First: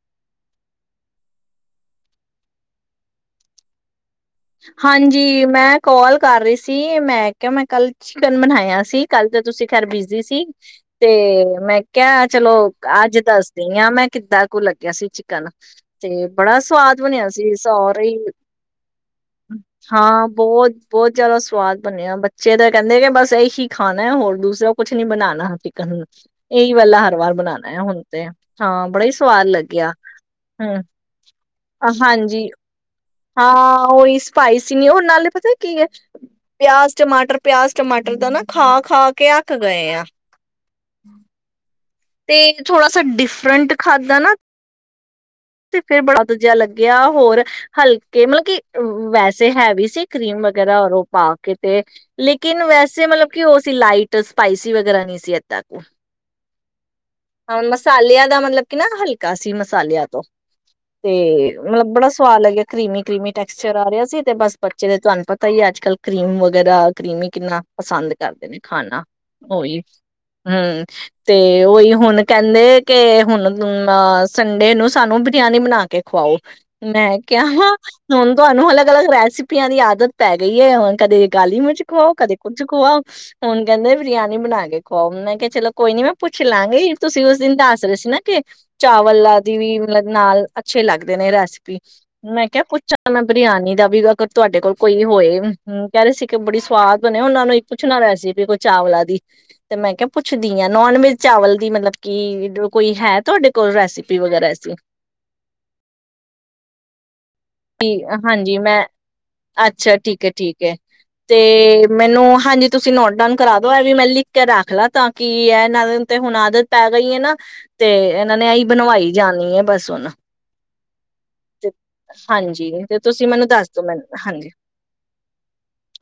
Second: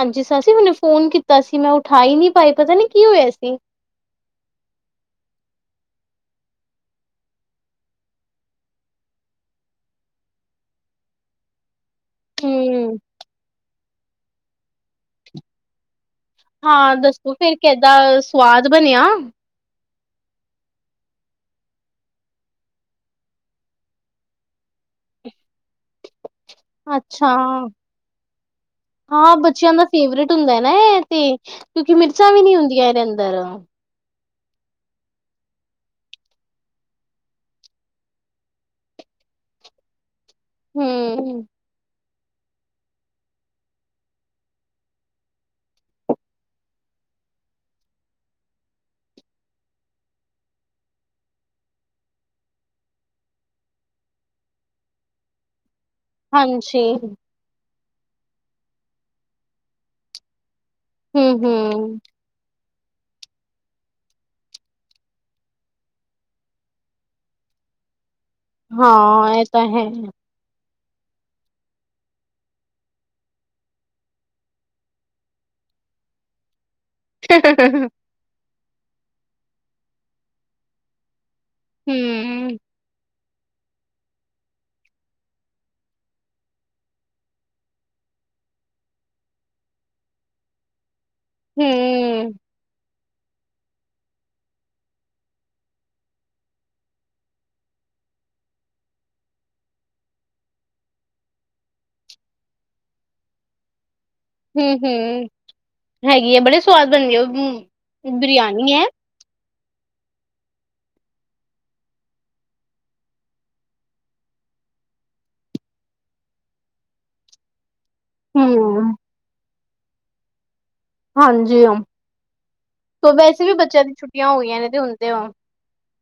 ਹਾਂਜੀ ਸਰਸੀ ਮੈਨੂੰ ਫੋਨ ਕੀਤਾ ਸੀ ਮੈਂ ਉਠਾ ਹੀ ਨਹੀਂ ਪਾਈ ਪਤਾ ਨਹੀਂ ਕੀ ਹੋਇਆ ਸੀ। ਹਾਂਜੀ ਮੈਂ ਕਾਲ ਕਰ ਰਹੀ ਸੀ ਮੈਂ ਕਿਹਾ ਮੈਂ ਕੱਲ ਚਿਕਨ ਬਣਾਇਆ ਸੀ ਕੱਲ ਤਾਂ ਤੁਸੀਂ ਖੈਰ ਬਿਜੀ ਸੀ ਤੇ ਮੈਂ ਕਿਆ ਚਲੋ ਹੂੰ। ਅੱਜ ਦੱਸਦੀ ਹਾਂ ਮੈਂ ਕਿੱਦਾਂ ਕੁ ਲੱ ਗਿਆ ਸੀ ਚਿਕਨ, ਤੇ ਬੜਾ ਹਾਂ ਸਵਾਦ ਬਣਿਆ ਦੱਸੋ ਸੀ। ਫੇਰ ਸਾਰਾ ਈ ਕਿੱਦਾਂ ਸਵਾਦ ਬਣਿਆ? ਹਾਂ ਬਹੁਤ ਬਹੁਤ ਜਿਆਦਾ ਸਵਾਦ ਬਣਿਆ, ਬੱਚੇ ਤਾਂ ਕਹਿੰਦੇ, ਕਿ ਬਸ ਇਹੀ ਖਾਣਾ ਹੈ ਹੋਰ ਦੂਸਰਾ ਕੁਛ ਨੀ ਬਣਾਉਣਾ। ਚਿਕਨ ਇਹੀ ਵਾਲਾ ਹਰ ਅੱਛਾ। ਵਾਰ ਬਣਾਉਣਾ ਹੈ ਹੁਣ ਤੇ ਹਾਂ ਬੜਾ ਹੀ ਹਾਂ ਸਵਾਦ ਬੱਚਿਆਂ ਦਾ ਲੱਗਿਆ ਫੇਵਰੇਟ ਹੁੰਦਾ ਨਾ। ਹਮ ਇਹ ਤੇ ਕਿਉਕਿ ਮਿਰਚਾਂ ਵੀ ਹਾਂਜੀ ਨੀ ਹੁੰਦੀਆਂ ਇਹ ਹਾਂ। ਉਈ ਸਪਾਈਸੀ, ਨ ਉਹਣ ਨਾਲੇ ਪਤਾ ਕੀ ਹੈ ਪਿਆਜ ਟਮਾਟਰ ਪਿਆਜ ਟਮਾਟਰ ਦਾ ਨਾ ਖਾ ਖਾ ਕੇ ਅੱਕ ਗਏ ਆ। ਹੂੰ ਤੇ, ਥੋੜਾ ਸ ਡਿਫਰੈਂਟ ਖਾਧਾ ਨਾ ਤੇ, ਫਿਰ ਬੜਾ ਦੂਜਾ ਲੱਗਿਆ। ਹੋਰ ਹਲਕੇ ਮਤਲਬ ਕੀ, ਵੈਸੇ ਹੈਵ ਸੀ ਕਰੀਮ ਵਗੈਰਾ ਰ ਉਹ ਪਾ ਕੇ ਤੇ ਲੇਕਿਨ ਵੈਸੇ ਮਤਲਬ ਕਿ ਉਹ ਸੀ ਲਾਈਟ ਸਪਾਈਸੀ ਵਗੈਰਾ ਨਹੀਂ ਸੀ। ਏਦਾ ਕ ਹਾਂਜੀ ਮਸਾਲਿਆਂ ਦਾ ਮਤਲਬ, ਕਿ ਨਾ ਹਲਕਾ ਸੀ। ਮਸਾਲਿਆਂ ਤੋਂ ਤੇ, ਹੂੰ-ਹੂੰ ਬੜਾ ਸਵਾਦ ਲੱਗਿਆ। ਕਰੀਮੀ, ਕਰੀਮੀ ਟੈਕਸਚਰ ਆ ਰਿਹਾ ਸੀ ਤੇ ਬਸ ਬੱਚੇ ਦੇ ਤੁਹਾਨੂੰ ਪਤਾ ਹੀ ਅੱਜ ਕੱਲ ਕਰੀਮ ਵਗੈਰਾ ਕਰੀਮੀ ਕਿੰਨਾ ਪਸੰਦ ਕਰਦੇ ਨੇ ਖਾਣਾ ਹਾਂ ਐ ਤਾਂ ਉਹੀ, ਹੈ। ਹੂੰ ਤੇ, ਉਹੀ ੳ ਹੁਣ ਕਹਿੰਦੇ, ਕਿ ਹੁਣ ਤੂੰ ਸੰਡੇ ਨੂੰ ਸਾਨੂੰ ਬਰਿਆਨੀ ਬਣਾ ਕੇ ਖਵਾਓ। ਮੈਂ ਕਿਹਾ ਹਾਂ। ਹੁ ਤੁਹਾਨੂੰ ਅਲੱਗ ਅਲੱਗ ਰੈਸਿਪੀਆਂ ਦੀ ਆਦਤ ਪੈ ਗਈ ਹੈ। ਹੁਣ ਕਦੇ ਕਾਲੀ ਮਿਚ ਖਵਾਉ, ਕਦੇ ਕੁਝ ਹੂੰ-ਹੂੰ, ਖਵਾਓ ਹੁਣ ਕਹਿੰਦੇ ਬਰਿਆਨੀ ਬਣਾ ਕੇ ਖਾਵਾ, ਮੈਂ ਕਿਹਾ ਚਲੋ ਕੋਈ ਨੀ ਮੈਂ ਪੁੱਛ ਲਾਂਗੀ। ਤੁਸੀਂ, ਉਸ ਦਿਨ ਦੱਸ ਰਹੇ ਸੀ ਨਾ। ਕਿ, ਚਾਵਲ ਦੀ ਆਦਿ ਨਾਲ ਬਨਾਉ ਮਤਲਬ ਨਾਲ ਅੱਛੇ ਲੱਗ ਨੇ ਰੈਸਿਪੀ ਮੈਂ ਕਿਹਾ ਪੁੱਛੋ ਤਾਂ ਮੈਂ ਬਰਿਆਨੀ ਦਾ ਵੀ ਅਗਰ ਤੁਹਾਡੇ ਕੋਲ ਕੋਈ ਹੋਏ, ਹੂੰ ਕਹਿ ਰਹੇ ਸੀ ਕਿ ਬੜੀ ਸਵਾਦ ਬਣੇ, ਉਹਨਾਂ ਨੂੰ ਇੱਕ ਪੁੱਛਣਾ ਰਿਹਾ ਸੀ। ਕੋਈ ਚਾਵਲਾਂ ਦੀ ਤੇ ਮੈਂ ਕਿਹਾ ਪੁੱਛਦੀ ਹਾਂ ਨੋਨ ਵੈਜ ਚਾਵਲ ਦੀ ਮਤਲਬ ਕਿ, ਜੋ ਕੋਈ ਹੈ। ਤੁਹਾਡੇ ਕੋਲ ਰੈਸਪੀ ਹੂੰ ਹੂੰ ਹੈਗੀ ਆ, ਬੜੇ ਸਵਾਦ ਬੰਨ੍ਹ ਦੇਨ ਹਾਂਜੀ ਮੈਂ ਅੱਛਾ। ਠੀਕ ਹੈ, ਠੀਕ ਹੈ, ਤੇ ਮੈਨੂੰ ਹਾਂਜੀ ਤੁਸੀਂ ਨੋਟ ਡਾਊਨ ਕਰਾ ਦੋ ਇਹ ਵੀ ਮੈਂ ਲਿਖ ਕੇ ਰੱਖ ਲਾ ਤਾਂ ਕਿ ਇਹ ਇਹਨਾਂ ਦੇ ਤੇ ਹੁਣ ਆਦਤ ਪੈ ਗਈ ਹੈ ਨਾ ਤੇ ਇਹਨਾਂ ਨੇ ਇਹੀ ਹੂੰ ਬਣਵਾਈ ਜਾਣੀ ਹੈ। ਬਸ ਸੁਨਾ ਹਾਂਜੀ ਹਾ ਹਾਂਜੀ, ਤੇ ਤੁਸੀਂ ਮੈਨੂੰ ਦੱਸ ਦੇਨਾ ਮੈਨੂੰ ਹੋ ਹਾਂਜੀ। ਗਈਆਂ ਨੇ ਤੇ ਹੁਣ ਤੇ ਓ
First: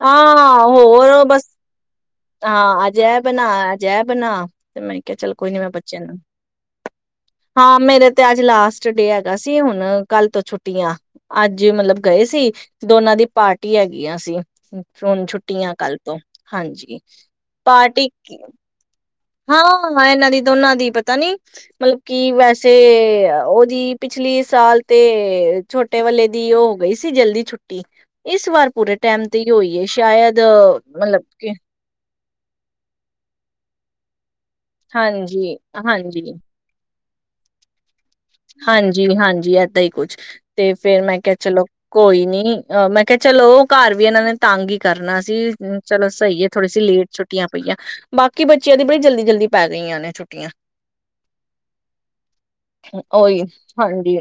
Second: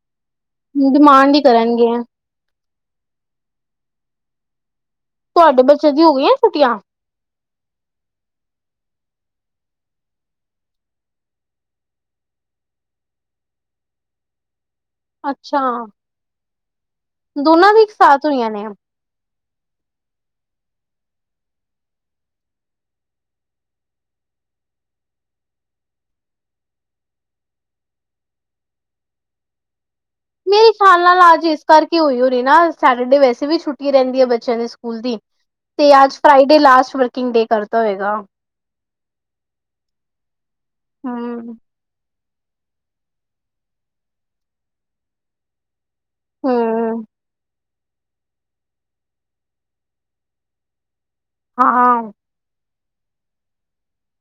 ਆਉ ਹੋਰ ਡਿਮਾਂਡ ਹੀ ਬਸ ਕਰਨਗੇ ਹਾਂ। ਅਜੱ ਏ ਬਣਾ, ਅਜੱ ਏ ਬਣਾ ਤੇ ਮੈਂ ਕਿਹਾ ਚੱਲ ਕੋਈ ਨੀ ਤੁਹਾਡੇ ਮੈਂ ਬੱਚੇ ਬੱਚਿਆਂ ਦੀ ਹੋ ਨੂੰ, ਗਈਆਂ ਛੁੱਟੀਆਂ ਹਾਂ ਮੇਰੇ ਤੇ ਅੱਜ ਲਾਸਟ ਡੇ ਅਸੀ, ਹੁਣ ਕੱਲ ਤੋਂ ਛੁੱਟੀਆਂ ਅੱਜ ਮਤਲਬ ਗਏ ਸੀ। ਦੋਨਾਂ ਦੀ ਪਾਰਟੀ ਹੈਗੀਆਂ ਸੀਆ। ਹੁਨ ਅੱਛਾ ਛੁੱਟੀਆਂ ਕੱਲ ਤੋਂ, ਹਾਂਜੀ! ਦੋਨਾਂ ਦੀ ਇੱਕ ਪਾਰਟੀ ਸਾਥ ਹੋਈਆਂ ਨੇ ਹਾਂ! ਏਨਾਂ ਦੀ ਦੋਨਾਂ ਦੀ ਪਤਾ ਨੀ ਮਤਲਬ ਕਿ ਵੈਸੇ ਔਦੀ ਪਿਛਲੀ ਸਾਲ ਤੇ ਛੋਟੇ ਵਾਲੇ ਦੀ ਔ ਹੋ ਗਈ ਸੀ ਜਲਦੀ ਛੁੱਟੀ ਇਸ ਵਾਰ ਪੂਰੇ ਟੈਮ ਤੇ ਈ ਹੋਈ ਏ। ਮੇਰੇ ਖਿਆਲ ਨਾਲ ਆਜ ਇਸ ਕਰਕੇ ਹੋਈ ਹੋ ਤੇ ਨਾ ਸੈਟਰਡੇ ਵੈਸੇ ਵੀ ਛੁੱਟੀ ਰੇਂਦੀ ਏ ਬੱਚ ਚੇਆਂ ਦੇ ਸਕੂਲ ਦੀ। ਹਾਂਜੀ ਤੇ ਆਜ ਹਾਂਜੀ Friday last working day ਕਰਤਾ ਹੋਏਗਾ ਹਾਂਜੀ-ਹਾਂਜੀ ਏਦਾਂ ਈ ਕੁਛ ਤੇ ਫੇਰ ਮੈਂ ਕਿਹਾ ਹਮ ਚਲੋ ਕੋਈ ਨੀ ਹੰ ਮੈਂ ਕਿਆ ਚਲੋ ਘਰ ਵੀ ਏਨਾਂ ਨੇ ਤੰਗ ਈ ਕਰਨਾ ਸੀ। ਚਲੋ ਸਹੀ ਏ ਥੋੜ੍ਹੀ ਸੀ ਹਮ ਲੇਟ ਛੁੱਟੀਆਂ ਪਈਆਂ ਬਾਕੀ ਬੱਚਿਆਂ ਦੀ ਬੜੀ ਜਲਦੀ-ਜਲਦੀ ਪੈ ਗਈਆਂ ਨੇ ਛੁੱਟੀਆਂ। ਹਾਂ ਓਹੀ ਹਾਂਜੀ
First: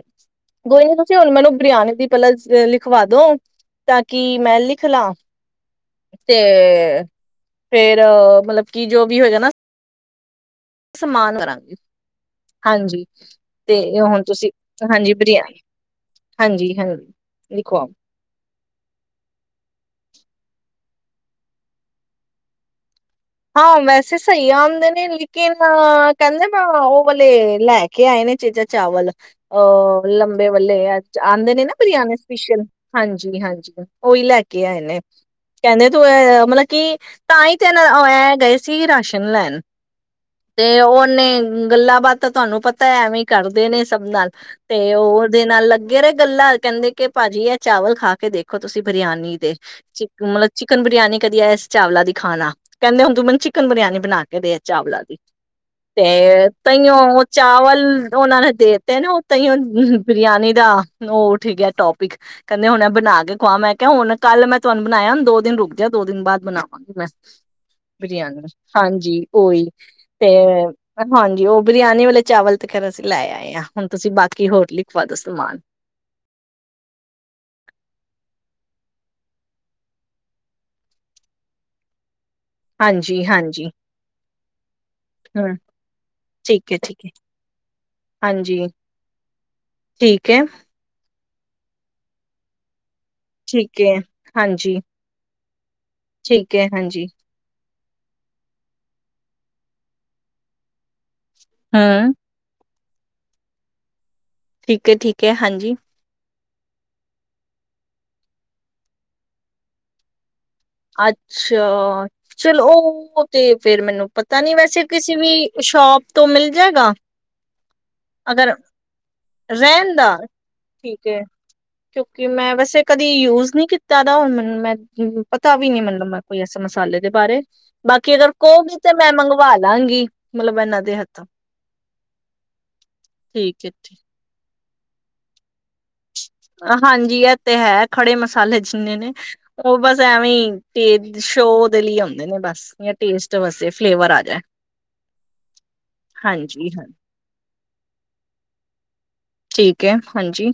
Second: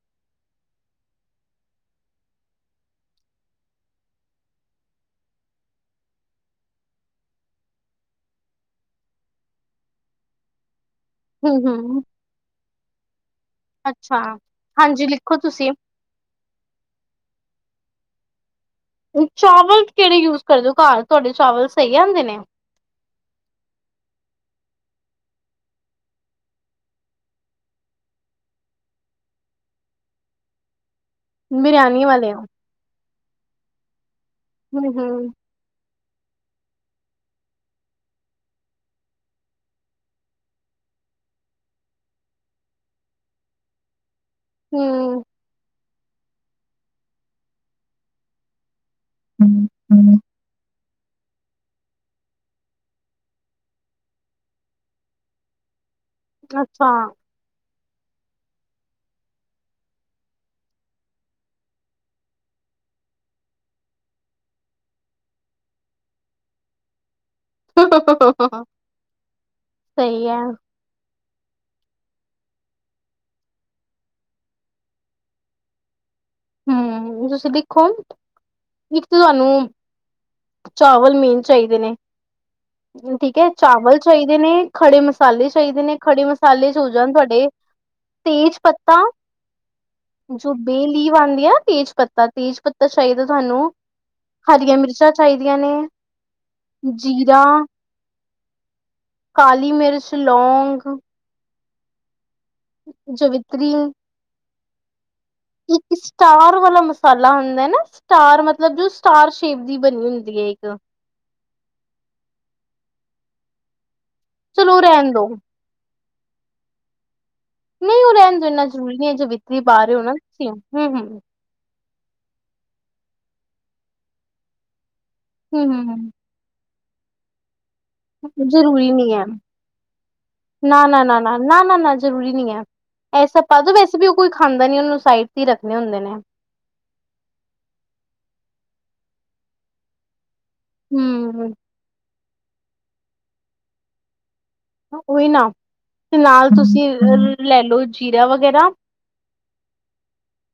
ਕੋਈ ਨੀ ਤੁਸੀਂ ਹੁਨ ਮੈਨੂੰ ਬਰਿਆਨੀ ਦੀ ਪੇਲਾਂ ਲਿਖਵਾ ਦੋ ਤਾਂ ਕਿ ਮੈਂ ਲਿਖ ਲਾ ਤੇ ਫੇਰ ਮਤਲਬ ਕਿ ਜੋ ਵੀ ਹੋਜਾ ਨਾ ਸਨਮਾਨ ਹਮ ਕਰਾਂਗੀ ਹਮ ਹਾਂਜੀ ਤੇ ਹੁਨ ਅੱਛਾ ਤੁਸੀਂ ਹਾਂਜੀ ਲਿਖੋ ਬਰਿਆਨੀ ਤੁਸੀਂ ਹਾਂਜੀ-ਹਾਂਜੀ ਲਿਖਵਾਔ। ਚਾਵਲ ਕਿਹੜੇ ਯੁਜ ਕਰਦੇ ਹੋ ਘਰ। ਤੁਹਾਡੇ ਚਾਵਲ ਸਹੀ ਅਨਦੇਂ ਨੇ ਹਾਂ ਵੈਸੇ ਸਹੀ ਅਉਂਦੇ ਨੇ ਲੇਕਿਨ ਕਹਿੰਦੇ ਨੇ ਉਹ ਵਾਲੇ ਲੈ ਕੇ ਆਏ ਨੇ ਚੇਜਾ ਚਾਵਲ ਅਹ ਲੰਬੇ ਵੱਲੇ ਐ। ਆਨਦੇ ਨੇ ਨਾ ਬਿਰਿਆਨੀ ਬਿਰਯਾਨੀ ਵਾਲੇ ਸਪੈਸ਼ਲ ਹਾਂਜੀ ਜੀ ਹਾਂ ਜੀ! ਓਇ ਲੇਕੇ ਆਯੇ ਨੇ ਹਮ ਕਹਿੰਦੇ। ਮਤਲਬ ਕਿ ਤਾਂ ਹੀ ਤੇ ਇਹਨਾਂ ਐਂ ਗਏ ਸੀ ਰਾਸ਼ਨ ਲੈਣ ਤੇ ਉਹਨੇ ਗੱਲਾਂ-ਬਾਤਾਂ, ਤੁਹਾਨੂੰ ਪਤਾ ਐਵੇਂ ਕਰਦੇ ਨੇ ਸਭ ਨਾਲ। ਤੇ ਉਹ ਹਮ ਉਹਦੇ ਨਾਲ ਲੱਗ। ਘੇਰੇ ਗੱਲਾਂ ਕਹਿੰਦੇ ਕਿ ਭਾਜੀ ਇਹ ਚਾਵਲ ਖਾ ਕੇ ਦੇਖੋ ਤੁਸੀਂ। ਬਿਰਿਆਨੀ ਦੇ ਹਮ ਚਿਕਮ ਚੀ ਮਤਲਬ ਚਿਕਨ ਬਿਰਿਆਨੀ ਕਦੀ ਇਸ ਚਾਵਲਾ ਦੀ ਖਾਣਾ। ਕਹਿੰਦੇ ਹੁਣ ਤੂੰ ਮੈਨੂੰ ਚਿਕਨ ਬਿਰਿਆਨੀ ਬਣਾ ਕੇ ਦੇ ਚਾਵਲਾਂ ਦੀ। ਤੇ ਅੱਛਾ ਤਹੀਓਹੋ ਚਾਵਲ ਉਹਨਾਂ ਨੇ ਦੇਤੇ ਨੇ ਉਹ ਤ ਹੀ ਬਿਰਿਆਨੀ ਦਾ ਉਹ ਠੀਕ ਹੈ ਟੋਪਿਕ ਕਹਿੰਦੇ, ਹੁਣ ਬਣਾ ਕੇ ਖੁਆ। ਮੈਂ ਕਿਹਾ ਹੁਣ ਕੱਲ ਮੈਂ ਤੁਹਾਨੂੰ ਬਣਾਯਾ ਦੋ ਦਿਨ ਰੁਕ ਜਾ ਦੋ ਦਿਨ ਬਾਅਦ ਬਣਾਵਾਂਗੀ ਮੈਂ। ਬਰਿਆਨੀ ਹਾਂਜੀ ਉਓਹੀ ਸਹੀ ਤੇ ਹੈ ਹਾਂਜੀ ਉਹ ਬਰਿਆਨੀ ਵਾਲੇ ਚਾਵਲ ਤੇ ਖੈਰ ਅਸੀਂ ਲੈ ਆਏ ਹਾਂ। ਹੁਣ ਤੁਸੀਂ ਬਾਕੀ ਹੋਰ ਲਿਖਵਾ ਦੋ ਸਮਾਨ ਹਮ ਤੁਸੀਂ ਦੇਖੋ। ਇੱਕ ਤਾਂ ਤੁਹਾਨੂੰ ਚਾਵਲ ਮੇਨ ਚਾਹੀਦੇ ਨੇ ਹਾਂਜੀ ਠੀਕ ਹੈ ਹਾਂਜੀ ਚਾਵਲ ਚਾਹੀਦੇ ਨੇ ਖੜੇ ਮਸਾਲੇ ਹਮ ਚਾਹੀਦੇ ਨੇ ਖੜੇ ਮਸਾਲੇ ਠੀਕ ਚ ਹੈ ਹੋ ਠੀਕ ਹੈ ਜਾਣ ਤੁਹਾਡੇ ਤੇਜ ਹਾਂਜੀ ਪੱਤਾ ਠੀਕ ਹੈ ਜੋ ਬੇਅ ਕਿ ਬਣਦੀ ਆ ਤੇਜ ਪੱਤਾ ਤੇਜ ਪੱਤਾ ਚਾਹੀਦਾ ਤੁਹਾਨੂੰ ਠੀਕ ਹੈ ਹਰੀਆਂ ਹਾਂਜੀ ਮਿਰਚਾਂ ਚਾਹੀਦੀਆਂ। ਆਂ ਨੇ ਠੀਕ ਹੈ ਹਾਂਜੀ ਜੀਰਾ, ਕਾਲੀ ਮਿਰਚ, ਲੌਂਗ ਹਾ ਜਵਿਤਰੀ ਠੀਕ ਠੀਕ ਹੈ ਹਾਂਜੀ ਇੱਕ ਸਟਾ ਵਾਲਾ ਮਸਾਲਾ ਹੁੰਦਾ ਨਾ ਸਟਾਰ ਮਤਲਬ ਜੋ ਸਟਾਰ ਸ਼ੇਪ ਦੀ ਬਣੀ ਹੁੰਦੀ ਹੈ। ਅੱਛਾ ਚਲੋ ਉਹ ਤੇ ਫੇਰ ਮੈਨੂੰ ਪਤਾ ਨੀ ਚਲੋ ਵੈਸੇ ਰਹਿਣ ਕਿਸੇ ਦੋ, ਵੀ ਸ਼ੋਪ ਤੋ ਮਿਲ ਜਾਏਗਾ ਨਹੀਂ ਉਹ ਰਹਿਣ ਤੋਂ ਅਗਰ ਇੰਨਾ ਜ਼ਰੂਰੀ ਨਹੀਂ ਹੈ ਜਵਿਤਰੀ ਪਾ ਰਹਿਣ ਰਹੇ ਹੋ ਨਾ ਦਾ ਤੁਸੀ ਹੂੰ ਠੀਕ ਹੈ ਹੂੰ ਕਿਉਂਕਿ ਮੈਂ ਵੈਸੇ ਕਦੀ ਯੂਜ ਨਹੀ ਕੀਤਾ ਦਾ ਹੁਣ ਮੈਂ ਪਤਾ ਵੀ ਨੀ ਮਤਲਬ ਹੂੰ-ਹੂੰ ਮੈਂਨੂੰ ਕੋਈ ਐਸੇ ਸਮਾਲੇ ਦੇ ਬਾਰੇ ਬਾਕੀ ਅਗਰ ਕਹੋਗੇ ਜ਼ਰੂਰੀ ਤੇ ਮੈਂ ਨਹੀ ਹੈ ਮੰਗਵਾ ਲਾਂਗੀ ਮਤਲਬ ਇਹਨਾਂ ਨਾ ਦੇ ਨਾ ਨਾ ਹੱਥੋਂ ਨਾ ਨਾ ਨਾ ਨਾ ਜ਼ਰੂਰੀ ਨੀ ਹੈ ਐਸਾ ਠੀਕ ਹੈ ਪਾਦੋ ਵੈਸੇ ਠੀਕ ਵੀ ਉਹ ਕੋਈ ਖਾਂਦਾ ਨੀ ਉਹਨੂੰ ਸਾਈਟ ਤੇ ਰੱਖ ਹਾਂਜੀ ਇਹ ਤੇ ਹੈ ਖੜੇ ਮਸਾਲੇ ਨੇ ਉਹ ਬਸ ਐਵੇਂ ਤੇਦ ਹੂੰ ਸ਼ੋਧ ਲਈ ਹੁੰਦੇ ਬਸ ਟੇਸਟ ਵਾਸਤੇ ਫਲੇਵਰ ਆਜੇ ਉਹੀ ਨਾ ਤੇ ਨਾਲ ਹਾਂ ਤੁਸੀਂ ਅ ਲੈ ਲਓ ਜੀਰਾ ਵਗੈਰਾ ਠੀਕ ਹੈ ਹਾਂਜੀ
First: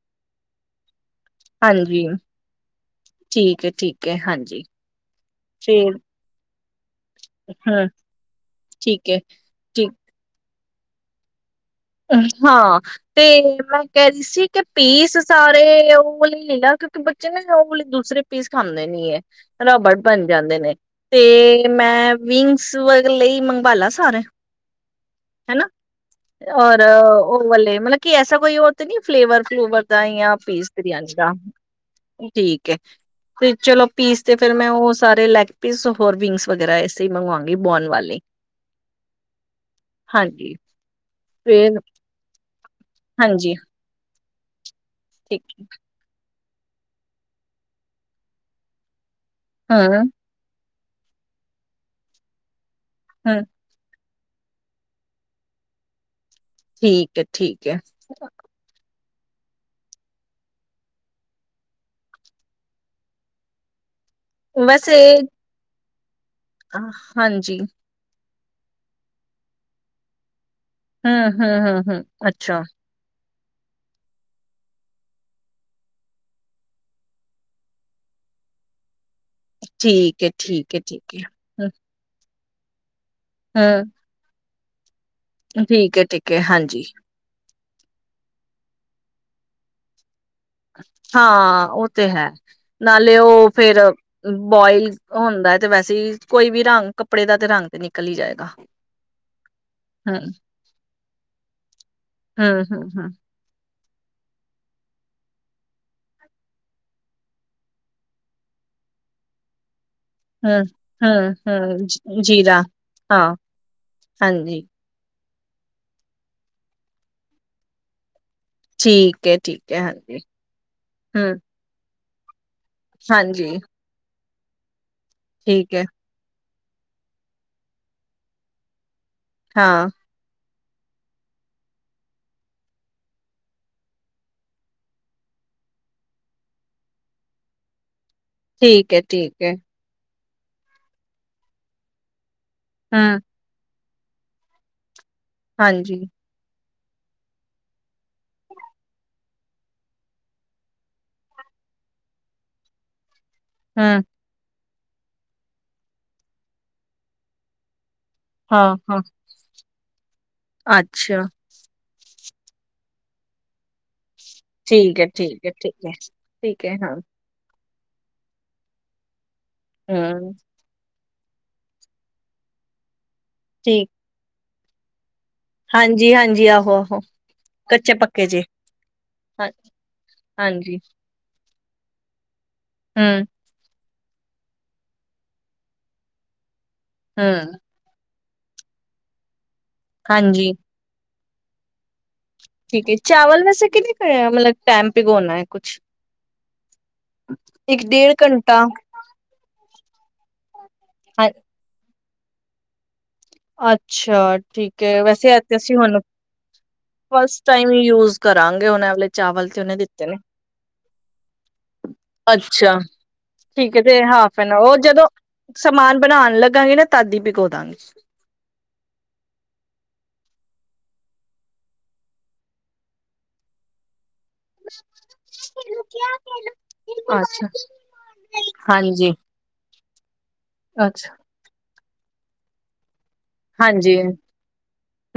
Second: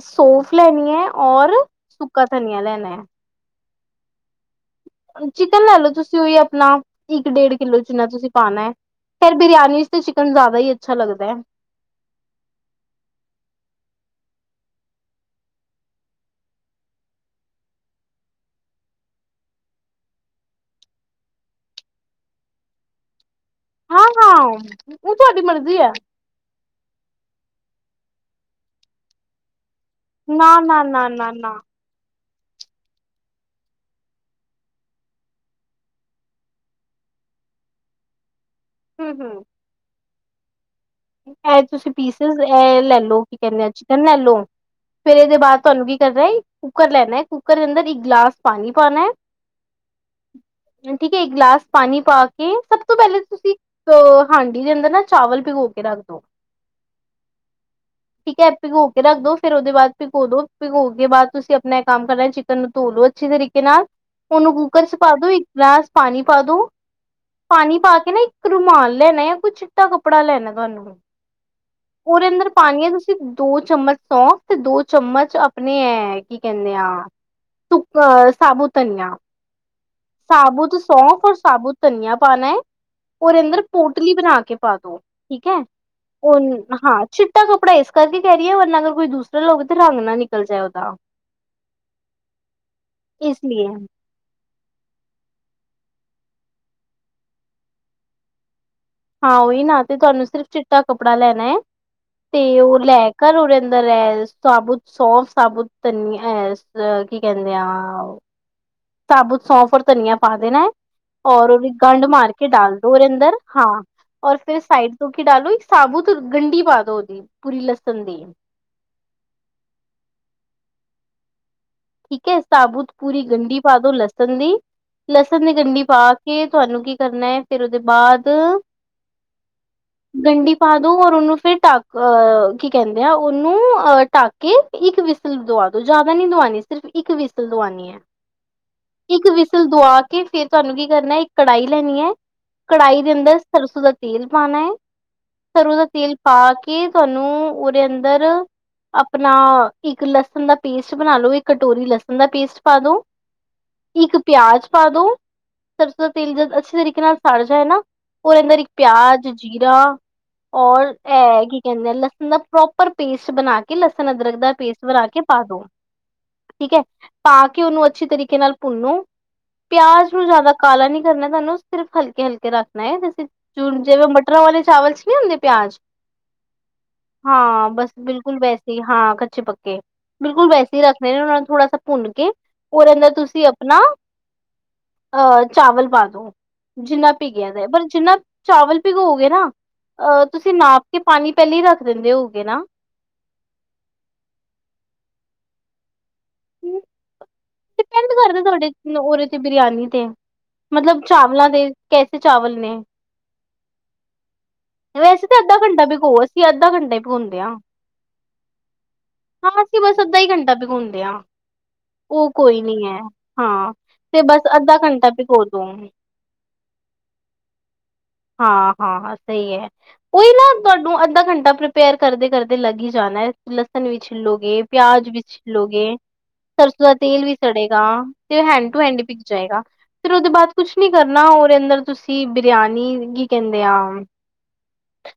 ਸੌਫ ਲੈਣੀ ਹੈ ਔਰ ਹਾਂਜੀ ਸੁੱਕਾ ਧਨੀਆ ਲੈਣਾ ਹੈ। ਠੀਕ ਹੈ ਠੀਕ ਏ ਹਾਂਜੀ ਚਿਕਨ ਲੈ ਲਓ ਫੇਰ ਤੁਸੀਂ ਉਹੀ ਆਪਣਾ ਇੱਕ ਡੇਢ ਕਿੱਲੋ ਹਮ ਜਿੰਨਾ ਤੁਸੀਂ ਪਾਣਾ ਹੈ ਫੇਰ ਬਰਿਆਨੀ ਠੀਕ ਚ ਤਾਂ ਚਿਕਨ ਜ਼ਿਆਦਾ ਹੀ। ਅੱਛਾ ਲੱਗਦਾ ਹਾਂ ਤੇ ਮੈਂ ਕਹਿ ਰਹੀ ਸੀ ਕਿ ਪੀਸ ਸਾਰੇ ਉਹ ਵਾਲੇ ਲੈਲਾ ਕਿਉਂਕਿ ਬੱਚੇ ਨੇ ਉਹ ਵਾਲ ਦੂਸਰੇ ਪੀਸ ਖਾਂਦੇ ਨੀ ਹੈ ਰਬੜ ਬਣ ਜਾਂਦੇ ਨੇ ਤੇ ਮੈਂ ਵਿੰਗਸ ਵਾ ਲਈ ਬਾਲਾ ਸਾਰਾ ਹਾਂ-ਹਾਂ ਉਹ ਤੁਹਾਡੀ ਹਨਾ, ਮਰਜ਼ੀ ਐ ਔਰ ਉਹ ਵਾਲੇ ਮਤਲਬ ਕੀ, ਐਸਾ ਕੋਈ ਹੋਰ ਤੇ ਨਹੀਂ ਹ ਫਲੇਵਰ ਫਲੂਵਰ ਦਾ ਜਾਂ ਪੀਸ ਬਿਰਿਆਨੀ ਦਾ ਨਾ-ਨਾ-ਨਾ-ਨਾ-ਨਾ ਠੀਕ ਹੈ, ਤੇ ਚਲੋ ਪੀਸ ਤੇ ਫਿਰ ਮੈਂ, ਉਹ ਸਾਰੇ ਲੈਗ ਪੀਸ ਹੋਰ ਵਿੰਗਸ ਵਗੈਰਾ ਇਸੇ ਮੰਗਵਾਾਂਗੀ ਬੋਨ ਵਾਲੇ। ਹਮ ਹਮ ਹਾਂਜੀ। ਹੈ ਫਿਰ ਤੁਸੀਂ, ਪੀਸਿਸ ਲੈ ਲਓ ਕਿ, ਹਾਂਜੀ ਕਿਹਦੇਂ ਚਿਕਨ ਲੈ ਲਓ? ਫਿਰ ਇਹਦੇ ਠੀਕ ਬਾਅਦ, ਤੁਹਾਨੂੰ ਕੀ ਕਰਨਾ ਈ। ਕੁੱਕਰ ਲੈਣਾ, ਕੁੱਕਰ ਦੇ ਅੰਦਰ ਇੱਕ ਗਲਾਸ ਪਾਨੀ ਪਾਨੈ। ਹਾਂ। ਠੀਕ ਹੈ, ਇੱਕ ਗਲਾਸ ਪਾਣੀ ਪਾ ਕੇ, ਸਭ ਸ ਤੋਂ ਪਹਿਲਾਂ ਹਮ ਤੁਸੀਂ, ਅਹ ਹਾਂਡੀ ਦੇ ਅੰਦਰ ਨਾ, ਚਾਵਲ ਭਿਗੌ ਕੇ ਲਗੋ। ਠੀਕ ਹੈ, ਠੀਕ ਹੈ। ਹੈ ਭਿਗੋ ਰੱਖ ਦੋ, ਫਿਰ ਉਹਦੇ ਬਾਅਦ ਭਿਗੋ ਦੋ, ਭਿਗੋ ਕੇ ਬਾਅਦ ਤੁਸੀਂ, ਆਪਣਾ ਕੰਮ ਕਰਨਾ, ਚਿਕਨ ਨੂੰ ਧੋ ਲੋ ਅੱਛੇ ਤਰੀਕੇ ਨਾਲ। ਉਹਨੂੰ ਕੂੱਕਰ ਚ ਪਾ ਵੈਸੇ ਦੋ, ਇੱਕ ਗਲਾਸ। ਪਾਣੀ। ਕਦੂ, ਅਹ, ਹਾਂਜੀ, ਪਾਣੀ ਪਾ ਕੇ ਨਾ ਰੁਮਾਲ ਲੈਣਾ ਆ, ਕੋਈ ਚਿੱਟਾ ਕੱਪੜਾ ਲੈਣਾ। ਤੁਹਾਨੂੰ ਹਮ, ਹਮ ਹਮ। ਉਹਦੇ ਅੰਦਰ ਪਾਣੀ ਹੈ, ਤੁਸੀਂ ਦੋ ਚਮਚ ਸੌਂਫ, ਤੇ ਦੋ ਚਮਚ ਆਪਣੇ ਹੈ ਕੀ ਕਹਿੰਦੇ ਆ ਸੁੱਕ ਸਾਬੂ ਧਨੀਆ। ਠੀਕ ਏ, ਠੀਕ ਸਾਬੁਤ ਏ, ਠੀਕ ਏ। ਸੌਂਫ ਔਰ ਹੂੰ, ਸਾਬੁਤ ਧਨੀਆ। ਪਾਣੇ। ਉਹਦੇ ਅੰਦਰ ਪੋਟਲੀ ਬਣਾ ਕੇ। ਪਾ ਦੋ। ਠੀਕ ਹੈ ਠੀਕ ਏ, ਠੀਕ ਹੈ ਹਾਂਜੀ। ਉਹ ਹਾਂ, ਚਿੱਟਾ ਕੱਪੜਾ ਇਸ ਕਰਕੇ ਕਹਿ ਰਹੀ ਆਂ, ਵਰਨਾ ਅਗਰ ਕੋਈ ਦੂਸ ਲੋਕ ਤੇ ਰੰਗ ਨਾ ਨ ਹਾਂ, ਉਹ ਤੇ ਹੈ ਨਾਲੇ ਇਸ ਉਹ ਲਈ ਫੇਰ ਬੋਇਲ ਹੁੰਦਾ ਤੇ ਵੈਸੇ ਏ, ਕੋਈ ਵੀ ਰੰਗ ਕੱਪੜੇ ਦਾ, ਤੇ ਰੰਗ ਤੇ ਨਿਕਲ ਹੀ ਜਾਏਗਾ। ਹਾਂ ਉਹੀ ਨਾ, ਤੇ ਹੂੰ, ਤੁਹਾਨੂੰ ਸਿਰਫ਼ ਚਿੱਟਾ ਕੱਪੜਾ ਲੈਣਾ ਹੈ, ਤੇ ਉਹ ਲੈ ਹੂੰ-ਹੂੰ-ਹੂੰ, ਘਰ ਉਰੇ ਅ ਸਾਬੁਤ ਸੋਫ ਸਾਬੁਤ ਧਨੀ ਕੀ ਕਹਿੰਦੇ ਆ ਸਾਬੁਤ ਸੌਫ ਔਰ ਧਨੀਆ ਪਾ ਦੇਣਾ, ਹੂੰ, ਔਰ ਉਹਦੀ ਗੰਢ ਹੂੰ-ਹੂੰ ਮਾਰ ਕੇ ਜੀਰਾ ਡਾਲ ਦੋ ਉਹਦੇ ਅੰਦਰ ਹਾਂ ਔਰ ਫਿਰ ਹਾਂਜੀ ਸਾਈਡ ਤੋਂ ਕਿੰਡਾ ਲੋ, ਇੱਕ ਸਾਬੂਤ ਗੰਡੀ ਪਾ ਦੋ ਉਹਦੀ ਪੂਰੀ ਲਸਣ ਦੀ ਠੀਕ ਹੈ, ਠੀਕ ਹੈ, ਹਾਂਜੀ ਹਾਂ ਠੀਕ ਐ ਸਾਬੂਤ ਪੂਰੀ ਗੰਡੀ ਪਾ ਦੋ ਲਸਨ ਸੰਦੀ ਲਸਣ ਦੀ ਠੀਕ ਗੰਡੀ ਏ, ਪਾ ਕੇ ਤੁਹਾਨੂੰ ਕੀ ਕਰਨਾ ਹੈ, ਫਿਰ ਉਹਦੇ ਬਾਅਦ ਹਾਂ ਗੰਢੀ ਪਾ ਦੋ ਔਰ ਉਹਨੂੰ ਫਿਰ ਡੱਕ, ਕੀ ਕਹਿੰਦੇ ਆ ਉਹਨੂੰ ਅਹ ਡੱਕ ਕੇ ਇੱਕ ਵਿਸਲ ਦਵਾ ਦੋ ਜ਼ਿਆਦਾ ਨੀ ਦਵਾਉਣੀ ਸਿਰਫ ਇੱਕ ਵਿਸਲ ਦਵਾਨੀ ਹੈ ਠੀਕ ਏ, ਇੱਕ ਠੀਕ ਏ, ਵਿਸਲ ਦੁਆ ਕਿ ਫਿਰ ਤੁਹਾਨੂੰ ਕੀ ਕਰਨਾ ਇੱਕ ਕੜਾਹੀ ਲੈਣੀ ਹੈ ਕੜਾਹੀ ਦੇ ਹੂੰ, ਅੰਦਰ ਸਰਸੋਂ ਦਾ ਤੇਲ ਪਾਣਾ ਹੈ ਸਰੂ ਦਾ ਹਾਂਜੀ, ਤੇਲ ਪਾਕੇ ਕੀ ਤੁਹਾਨੂੰ ਉਹਦੇ ਅੰਦਰ ਆਪਣਾ ਇੱਕ ਲਸਣ ਦਾ ਪੇਸਟ ਬਣਾ ਲੋ, ਇੱਕ ਕਟੋਰੀ ਲਸਣ ਦਾ ਪੇਸਟ ਪਾ ਦੋ ਹੂੰ, ਇੱਕ ਪਿਆਜ ਪਾ ਦੋ ਸਰਸੋਂ ਦਾ ਤੇਲ ਜ ਅੱਛੇ ਤਰੀਕੇ ਨਾਲ ਸਾੜ ਜਾਏ ਨਾ ਉਹ ਇਹਦਾ ਇੱਕ ਹਾਂ-ਹਾਂ, ਪਿਆਜ ਜੀਰਾ ਔਰ ਅੱਛਾ। ਇਹ ਕੀ ਕਹਿੰਦੇ ਆ ਲ ਪ੍ਰੋਪਰ ਪੇਸਟ ਬਣਾ ਕੇ ਲ ਲਸਨ ਅਦਰਕ ਦਾ ਪੇਸਟ ਠੀਕ ਹੈ, ਬਣਾ ਕੇ ਪਾ ਠੀਕ ਹੈ, ਦੋ ਠੀਕ ਹੈ। ਠੀਕ ਹੈ ਹਾਂ, ਪਾ ਕੇ ਉਹਨੂੰ ਅੱਛੇ ਤਰੀਕੇ ਨਾਲ ਭੁਨੋ ਪਿਆਜ ਨੂੰ ਹੂੰ ਜਿਆਦਾ ਕਾਲਾ ਨੀ ਕੀ ਕਰਨਾ ਹੈ ਤੁਹਾਨੂੰ, ਸਿਰਫ਼ ਹਲਕੇ ਹਲਕੇ ਰੱਖਣਾ ਹੈ ਸੀਂਮ ਤੇ ਹੁਣ ਠੀਕ ਜਿਵੇਂ ਮਟਰਾਂ ਵਾਲੇ ਚਾਵਲ ਚ ਨੀ ਹੁੰਦੇ ਪਿਆਜ, ਹਾਂਜੀ, ਹਾਂਜੀ ਆਹੋ, ਆਹੋ ਹਾਂ ਬਸ ਕੱਚੇ ਪੱਕੇ ਬਿਲਕੁਲ ਜੇ ਵੈਸੀੇ ਹਾਂ ਕੱਚੇ ਪੱਕੇ ਬਿਲਕੁਲ ਹਾਂਜੀ, ਵੈਸੀੇ ਰੱਖ ਫਿਰ ਉਹਨਾ ਨੂੰ ਥੋੜਾ ਸ ਭੁੰਨ ਕੇ ਉਹ ਹੈਨਾ ਹੂੰ, ਤੁਸੀਂ ਆਪਣਾ ਅਹ ਚਾਵਲ ਪਾ ਦੋ ਜਿੰਨਾ ਭ ਹੂੰ ਕਦੇ ਪਰ ਜਿੰਨਾ ਚਾਵਲ ਭਿਗੋਗੇ ਨਾ ਅਹ ਹਾਂਜੀ ਤੁਸੀਂ ਨਾਪ ਕੇ ਪਾਣੀ ਪਹਿਲੇ ਹੀ ਰੱਖ ਦਿੰਦੇ ਹੋ ਠੀ ਚਾਵਲ ਵੈਸੇ ਕਿਨੇ ਕ ਮਤਲਬ ਟਾਈਮ ਪੀਗਉਣਾ ਕੁਛ ਕੀ [inaudible] ਮਤ ਕਰਦਾ ਘੰਟਾ ਤੁਹਾਡੇ ਉਰੇ ਤੇ ਬਿਰਆਨੀ ਤੇ ਮਤਲਬ ਹਾਂ ਚਾਵਲਾਂ ਦੇ ਕੈਸੇ ਚਾਵਲ ਨੇ ਅੱਛਾ ਠੀਕ ਵੈਸੇ ਤਾਂ ਇ ਅੱਧਾ ਅਸੀਂ ਘੰਟਾ ਹ ਭਿਗੋ ਅਸੀਂ ਅੱਧਾ ਘੰਟਾ ਹੀ ਭਿਗਾਉਂਦੇ ਫਸਟ ਹਾਂ ਟਮ ਯੂਜ ਕਰਾਂਗੇ ਵਾਲੇ ਚਾਵਲ ਹਾਂ ਤੇ ਨੇ ਅਸੀਂ ਬਸ ਦਿੱਤੇ ਨੇ ਅੱਧਾ ਹੀ ਘੰਟਾ ਭਿਗਾਉਂਦੇ ਹਾਂ ਉਹ ਕੋਈ ਅੱਛਾ ਨਹੀਂ ਹੈ ਹਾਂ ਠੀਕ ਤੇ ਹਾਫ ਬਸ ਉਹ ਅੱਧਾ ਜਦੋ ਘੰਟਾ ਭਿਗੋ ਦੋ ਸਮਾਨ ਬਣਾਾਨ ਲੱਗਾਾਂਗੇ ਨਾ ਤਦੀ ਭਿਗੋ ਦਾਂਗੀ ਹਾਂ ਹਾਂ ਹਾਂ ਸਹੀ ਹੈ ਕੋਈ ਨਾ ਤੁਹਾਨੂੰ ਅੱਧਾ ਘੰਟਾ ਪ੍ਰਪੇਅਰ ਕਰਦੇ ਕਰਦੇ ਲੱਗ ਹੀ ਜਾਣਾ ਲਸਣ ਵੀ ਛਿੱਲੋਗੇ ਪਿਆਜ ਵੀ ਛਿੱਲੋਗੇ ਸਰਸੋਂ ਦਾ ਤੇਲ ਵੀ ਅੱਛਾ ਸੜੇਗਾ ਤੇ ਹੈਂਡ ਟੂ ਹੈਂਡ ਹਾਂਜੀ ਵਿਕ ਜਾਏਗਾ ਫਿਰ ਉਹਦੇ ਬਾਅਦ ਕੁਛ ਨੀ ਅੱਛਾ, ਕਰਨਾ ਰ ਅੰਦਰ ਤੁਸੀਂ ਬਰਿਆਨੀ ਕੀ ਕਹਿੰਦੇ ਆ ਹਾਂਜੀ,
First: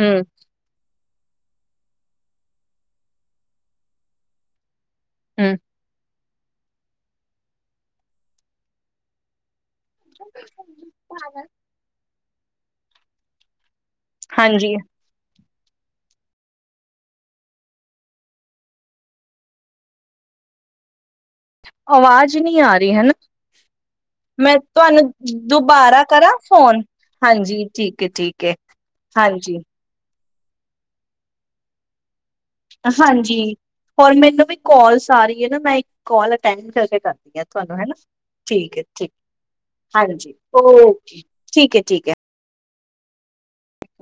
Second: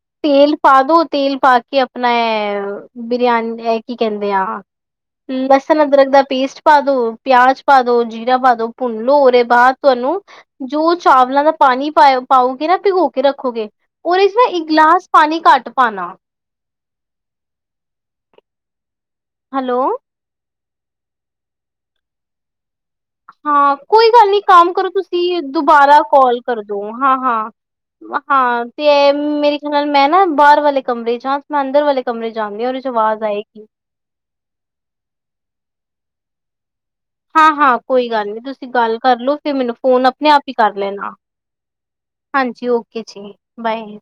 ਹੂੰ, ਤੇਲ ਪਾ ਦੋ ਤੇਲ ਪਾ ਕੇ ਆਪਣਾ ਬਿਰਿਆਨੀ ਇਹ ਕੀ ਕਹਿੰਦੇ ਆ ਹਮ ਹੂੰ, ਬੱਸਨਾ ਦੁਰਗ ਦ ਪੇਸਟ ਪਾ ਦੋ ਪਿਆਜ ਪਾ ਦੋ ਜੀਰਾ ਪਾ ਦੋ ਭੁੰਨੋ ਉਹਦੇ ਬਾਅਦ ਤੁਹਾਨੂੰ ਜੋ ਚਾਵਲਾਂ ਦਾ ਪਾਣੀ ਪਾਇਆ ਪਾਓ ਨਾ ਭਿਗੋ ਕੇ ਰੱਖੋਗੇ ਰ ਇਸਮੇ ਇੱਕ ਹਾਂਜੀ। ਗਲਾਸ ਪਾਣੀ ਘੱਟ ਪਾਉਣਾ ਹੈਲੋ ਆਵਾਜ਼ ਨਹੀਂ ਆ ਰਹੀ ਹਨਾ ਹਾਂ ਕੋਈ ਗੱਲ ਨੀ ਮੈਂ ਕੰਮ ਕਰੋ ਤੁਹਾਨੂੰ ਤੁਸੀਂ ਦੁਬਾਰਾ ਕਰਾਂ ਕਾਲ ਕਰਦੋ ਫੋਨ? ਹਾਂ ਹਾਂ ਹਾਂਜੀ, ਠੀਕ ਏ, ਠੀਕ ਏ, ਹਾਂ ਤੇ ਮੇਰੇ ਹਾਂਜੀ, ਖਿਆਲ ਨਾਲ ਮੈਂ ਨਾ ਬਾਹਰ ਵਾਲੇ ਕਮਰੇ ਜਾਂ ਸਮ ਅੰਦਰ ਵਾਲੇ ਕਮਰੇ ਜਾਂਦੀ ਆ ਉਹਦੇ ਚ ਆਵਾਜ਼ ਹਾਂਜੀ ਆਏਗੀ। ਹੋਰ ਮੈਨੂੰ ਵੀ ਕੋਲਸ ਆ ਰਹੀ ਹੈ ਨਾ ਮੈਂ ਕਲ ਟਾਈਮ ਹਾਂ ਹਾਂ ਕੋਈ ਗੱਲ ਨੀ ਤੁਸੀਂ ਗੱਲ ਠੀਕ, ਕਰਲਓ ਫਿਰ ਮੈਨੂੰ ਫੋਨ ਆਪਣੇ ਹਾਂਜੀ, ਆਪ ਹੀ ਕਰ ਲੈਣਾ ਓਕੇ, ਠੀਕ ਏ, ਠੀਕ ਏ। ਹਾਂਜੀ ਓਕੇ ਕਿ ਜੀ ਬਏ